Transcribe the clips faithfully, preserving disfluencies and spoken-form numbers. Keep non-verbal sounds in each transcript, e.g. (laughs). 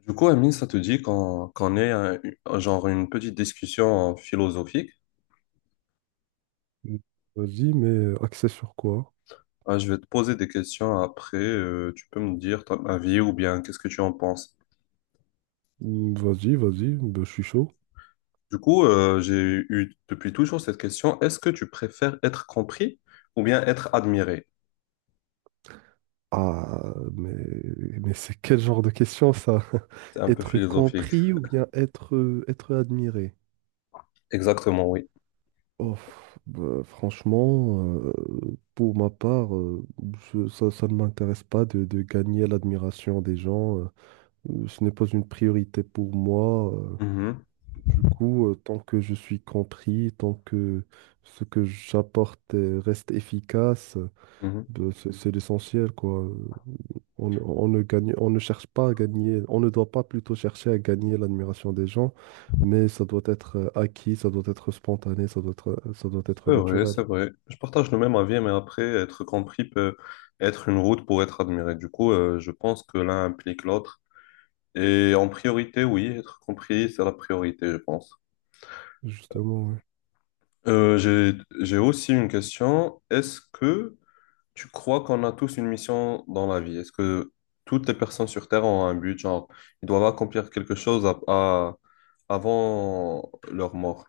Du coup, Amine, ça te dit qu'on qu'on ait un- un- genre une petite discussion philosophique? Mm. Vas-y, mais euh, axé sur quoi? Ah, je vais te poser des questions après. Euh, tu peux me dire ton avis ou bien qu'est-ce que tu en penses. Mm, vas-y, vas-y, ben, je suis chaud. Du coup, euh, j'ai eu depuis toujours cette question. Est-ce que tu préfères être compris ou bien être admiré? Ah, mais, mais c'est quel genre de question ça? C'est (laughs) un peu Être philosophique. compris ou bien être, euh, être admiré? Exactement, oui. Oh, bah, franchement, euh, pour ma part, euh, je- ça, ça ne m'intéresse pas de, de gagner l'admiration des gens. Euh, euh, ce n'est pas une priorité pour moi. euh. Mhm, Du coup, euh, tant que je suis compris, tant que ce que j'apporte euh, reste efficace. mhm. Ben, C'est c'est l'essentiel, quoi. Euh, On, ne on ne gagne, on ne cherche pas à gagner, on ne doit pas plutôt chercher à gagner l'admiration des gens, mais ça doit être euh, acquis, ça doit être spontané, ça doit être, euh, ça doit être C'est vrai, naturel. c'est vrai. Je partage le même avis, mais après, être compris peut être une route pour être admiré. Du coup, euh, je pense que l'un implique l'autre. Et en priorité, oui, être compris, c'est la priorité, je pense. Justement, oui. Euh, j'ai, j'ai aussi une question. Est-ce que tu crois qu'on a tous une mission dans la vie? Est-ce que toutes les personnes sur Terre ont un but, genre, ils doivent accomplir quelque chose à- à- avant leur mort?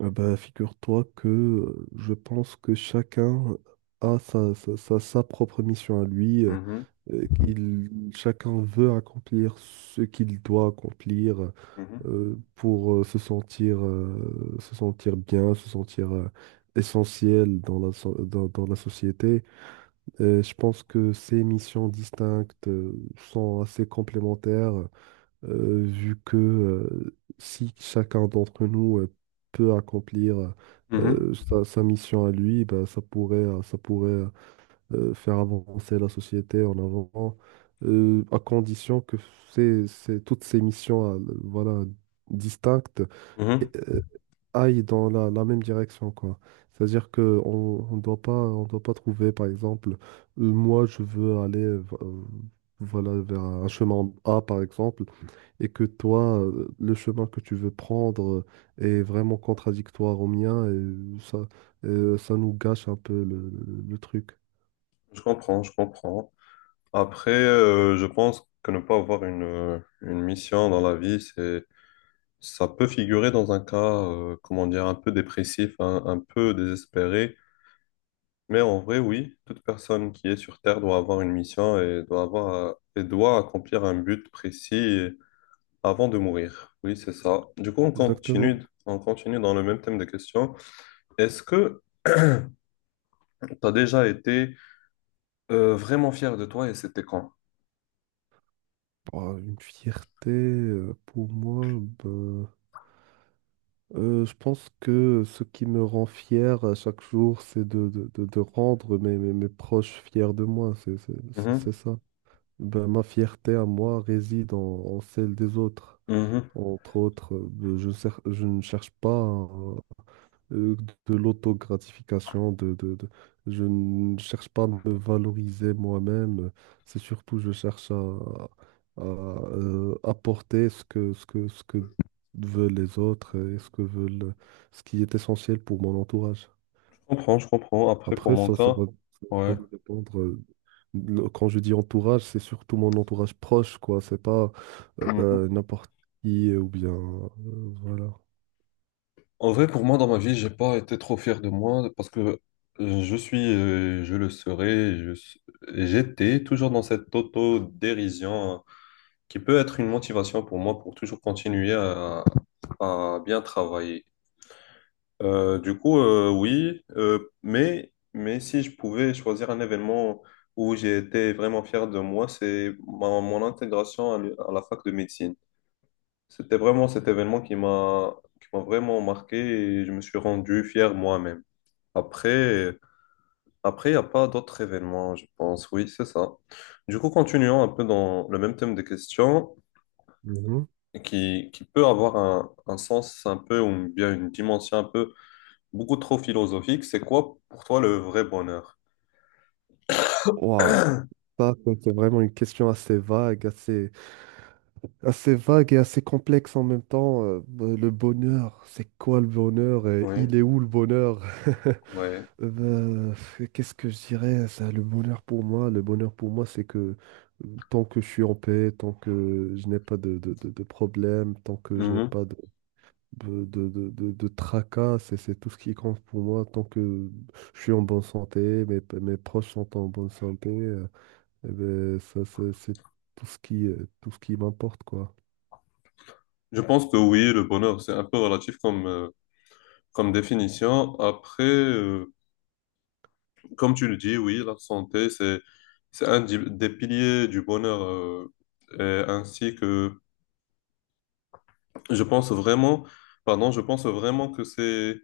Ah ben, figure-toi que euh, je pense que chacun a sa, sa, sa- sa propre mission à lui. euh, Mhm, euh, Il, Chacun veut accomplir ce qu'il doit accomplir. mhm, euh, pour euh, se sentir, euh, se sentir bien, se sentir euh, essentiel dans la, so- dans, dans la société. Euh, je pense que ces missions distinctes euh, sont assez complémentaires, euh, vu que euh, si chacun d'entre nous euh, peut accomplir mhm, euh, sa, sa mission à lui. Ben, ça pourrait, euh, ça pourrait euh, faire avancer la société en avant. euh, à condition que ces- ces- toutes ces missions euh, voilà, distinctes mhm. euh, aille dans la, la même direction, quoi. C'est-à-dire que on, on doit pas, on doit pas trouver, par exemple, euh, moi, je veux aller, euh, voilà, vers un chemin A, par exemple, et que toi, euh, le chemin que tu veux prendre est vraiment contradictoire au mien, et ça, euh, ça nous gâche un peu le, le- le truc. Je comprends, je comprends. Après, euh, je pense que ne pas avoir une, une mission dans la vie, c'est... Ça peut figurer dans un cas, euh, comment dire, un peu dépressif, un, un peu désespéré, mais en vrai, oui, toute personne qui est sur Terre doit avoir une mission et doit avoir, euh, et doit accomplir un but précis avant de mourir. Oui, c'est ça. Du coup, on Exactement. continue, on continue dans le même thème de questions. Est-ce que tu as déjà été euh, vraiment fier de toi et c'était quand? Bah, une fierté, euh, pour moi, bah, Euh, je pense que ce qui me rend fier à chaque jour, c'est de, de- de- de rendre mes, mes, mes proches fiers de moi. C'est c'est- c'est- c'est Mhm, ça. Ben, ma fierté à moi réside en, en celle des autres. mhm. Entre autres, euh, je, cer- je ne cherche pas euh, de l'autogratification, de, de, de- je ne cherche pas à me valoriser moi-même, c'est surtout je cherche à, à, euh, apporter ce que, ce que, ce que veulent les autres et ce que veulent, ce qui est essentiel pour mon entourage. Je comprends, je comprends. Après, pour Après, mon ça, ça cas, va, ça ouais. va dépendre. euh, le- Quand je dis entourage, c'est surtout mon entourage proche, quoi. C'est pas euh, Mm. ben, n'importe qui euh, ou bien euh, voilà. En vrai, pour moi, dans ma vie, j'ai pas été trop fier de moi parce que euh, je suis, euh, je le serai, je s- j'étais toujours dans cette auto-dérision, hein, qui peut être une motivation pour moi pour toujours continuer à, à bien travailler. Euh, du coup, euh, oui, euh, mais, mais si je pouvais choisir un événement où j'ai été vraiment fier de moi, c'est ma- mon intégration à l'u- à la fac de médecine. C'était vraiment cet événement qui m'a qui m'a vraiment marqué et je me suis rendu fier moi-même. Après, après, il n'y a pas d'autres événements, je pense. Oui, c'est ça. Du coup, continuons un peu dans le même thème de questions Mhm. qui, qui peut avoir un, un sens un peu ou bien une dimension un peu beaucoup trop philosophique. C'est quoi pour toi le vrai bonheur? Ouah, ça, ça, c'est vraiment une question assez vague, assez, assez vague et assez complexe en même temps. Euh, euh, le bonheur, c'est quoi le bonheur et Oui, il est où le bonheur? (laughs) ouais. Euh, ben, qu'est-ce que je dirais, ça, le bonheur pour moi? Le bonheur pour moi, c'est que euh, tant que je suis en paix, tant que je n'ai pas de, de, de, de problème, tant que je n'ai Mhm. pas de, de, de, de, de- de tracas. C'est c'est tout ce qui compte pour moi. Tant que je suis en bonne santé, mes, mes proches sont en bonne santé. euh, eh ben, ça, ça, c'est tout ce qui, euh, tout ce qui m'importe, quoi. Je pense que oui, le bonheur, c'est un peu relatif comme, euh, comme définition. Après, euh, comme tu le dis, oui, la santé, c'est, c'est un di- des piliers du bonheur, euh, et ainsi que je pense vraiment, pardon, je pense vraiment que c'est,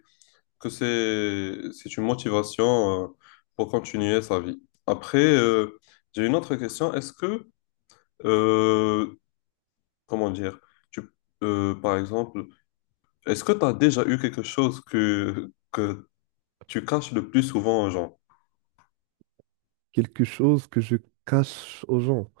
que c'est, c'est une motivation, euh, pour continuer sa vie. Après, euh, j'ai une autre question. Est-ce que, euh, Comment dire, tu, euh, par exemple, est-ce que tu as déjà eu quelque chose que, que tu caches le plus souvent aux gens? Quelque chose que je cache aux gens.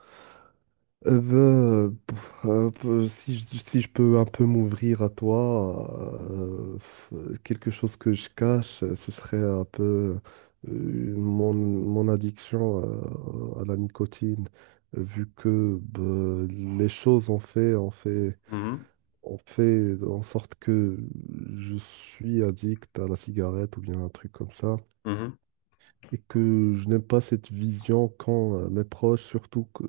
Eh ben, euh, pff, euh, peu- si je, si je peux un peu m'ouvrir à toi, euh, f- quelque chose que je cache, euh, ce serait un peu euh, mon, mon addiction euh, à la nicotine, euh, vu que ben, les choses ont fait, ont fait, Mhm, ont fait en sorte que je suis addict à la cigarette ou bien un truc comme ça, mhm, et que je n'aime pas cette vision quand euh, mes proches, surtout que,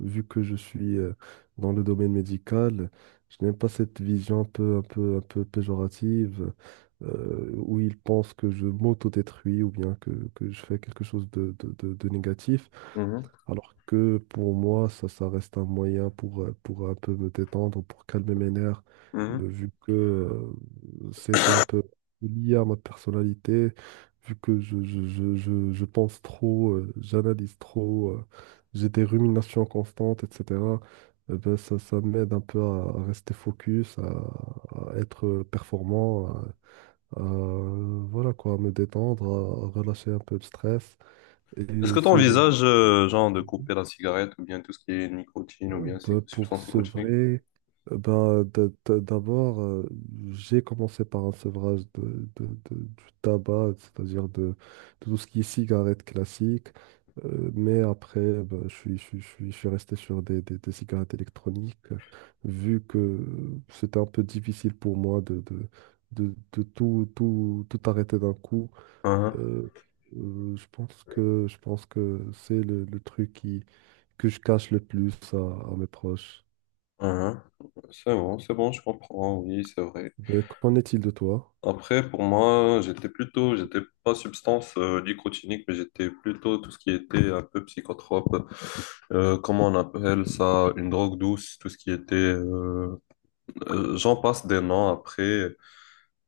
vu que je suis euh, dans le domaine médical, je n'aime pas cette vision un peu, un peu, un peu péjorative euh, où ils pensent que je m'auto-détruis ou bien que, que je fais quelque chose de, de, de- de négatif. mhm, Alors que pour moi, ça, ça reste un moyen pour, euh, pour un peu me détendre, pour calmer mes nerfs, mhm. de- vu que euh, c'est c'est un peu lié à ma personnalité, vu que je, je, je, je, je pense trop, euh, j'analyse trop, euh, j'ai des ruminations constantes, et cætera. Eh ben, ça, ça m'aide un peu à, à rester focus, à, à être performant, à, à, voilà quoi, à me détendre, à, à relâcher un peu le stress. Est-ce Et que tu c'est envisages, genre, de couper la cigarette ou bien tout ce qui est nicotine ou Euh, bien ces bah, pour substances nicotiniques? sevrer, euh, bah, d- d- d'abord, euh, j'ai commencé par un sevrage de, de- de- du tabac, c'est-à-dire de, de tout ce qui est cigarette classique. Euh, mais après, bah, je suis, je suis- je suis- je suis resté sur des, des- des cigarettes électroniques, euh, vu que euh, c'était un peu difficile pour moi de, de, de- de tout, tout, tout arrêter d'un coup. Hein, Euh, euh, je pense que, je pense que c'est le le truc qui que je cache le plus à, à mes proches. hein. C'est bon, c'est bon, je comprends, oui, c'est vrai. Ben, qu'en est-il de toi? Après, pour moi, j'étais plutôt, j'étais pas substance euh, nicotinique, mais j'étais plutôt tout ce qui était un peu psychotrope, euh, comment on appelle ça, une drogue douce, tout ce qui était... euh, euh, j'en passe des noms après.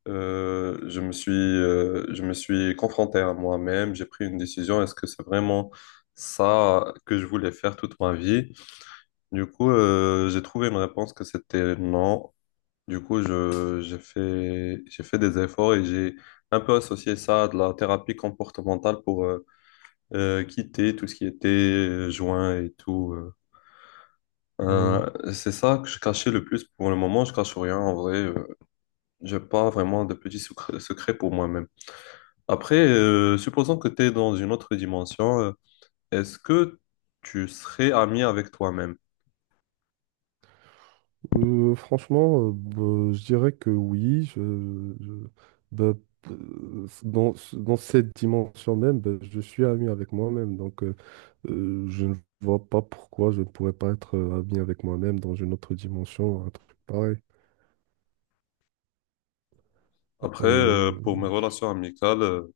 Euh, je me suis, euh, je me suis confronté à moi-même, j'ai pris une décision. Est-ce que c'est vraiment ça que je voulais faire toute ma vie? Du coup, euh, j'ai trouvé une réponse que c'était non. Du coup, je, j'ai fait, j'ai fait des efforts et j'ai un peu associé ça à de la thérapie comportementale pour euh, euh, quitter tout ce qui était euh, joint et tout. euh. Euh, Euh, c'est ça que je cachais le plus. Pour le moment, je cache rien en vrai, euh, j'ai pas vraiment de petits secrets secrets pour moi-même. Après, euh, supposons que tu es dans une autre dimension, euh, est-ce que tu serais ami avec toi-même? euh, franchement, euh, ben, je dirais que oui. Je, je- ben, euh, dans, dans cette dimension même, ben, je suis ami avec moi-même. Donc, euh, euh, je ne vois pas pourquoi je ne pourrais pas être euh, ami avec moi-même dans une autre dimension, un truc pareil. Après, euh, Euh, pour mes relations amicales, euh,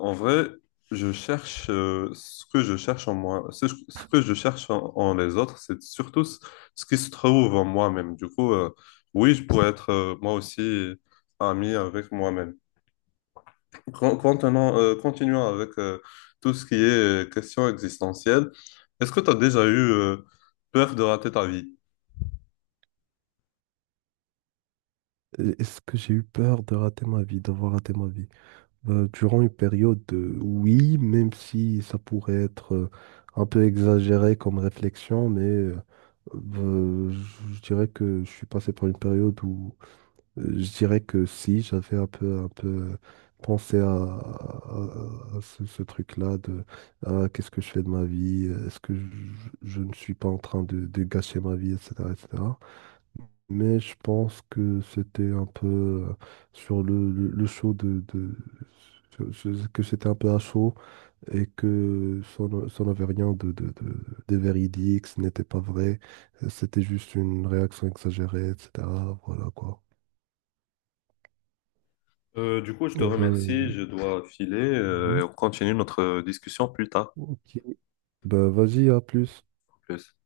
en vrai, je cherche euh, ce que je cherche en moi, ce, ce que je cherche en, en les autres, c'est surtout ce, ce qui se trouve en moi-même. Du coup, euh, oui, je pourrais être euh, moi aussi ami avec moi-même. Con- Contenant, euh, continuons avec euh, tout ce qui est euh, question existentielle. Est-ce que tu as déjà eu euh, peur de rater ta vie? est-ce que j'ai eu peur de rater ma vie, d'avoir raté ma vie? Euh, durant une période, euh, oui, même si ça pourrait être euh, un peu exagéré comme réflexion, mais euh, euh, je je dirais que je suis passé par une période où euh, je dirais que si, j'avais un peu, un peu euh, pensé à, à- à ce, ce truc-là de ah, qu'est-ce que je fais de ma vie, est-ce que je, je ne suis pas en train de, de gâcher ma vie, et cætera, et cætera. Mais je pense que c'était un peu euh, sur le, le, le show de, de- sur- sur- que c'était un peu à chaud et que ça n- ça n'avait rien de, de, de, de véridique, ce n'était pas vrai, euh, c'était juste une réaction exagérée, et cætera. Voilà quoi. Euh, du coup, je te Euh, remercie, Ben, je dois filer euh, et mhm. on continue notre discussion plus tard. Ok. Ben, vas-y, à plus. En plus.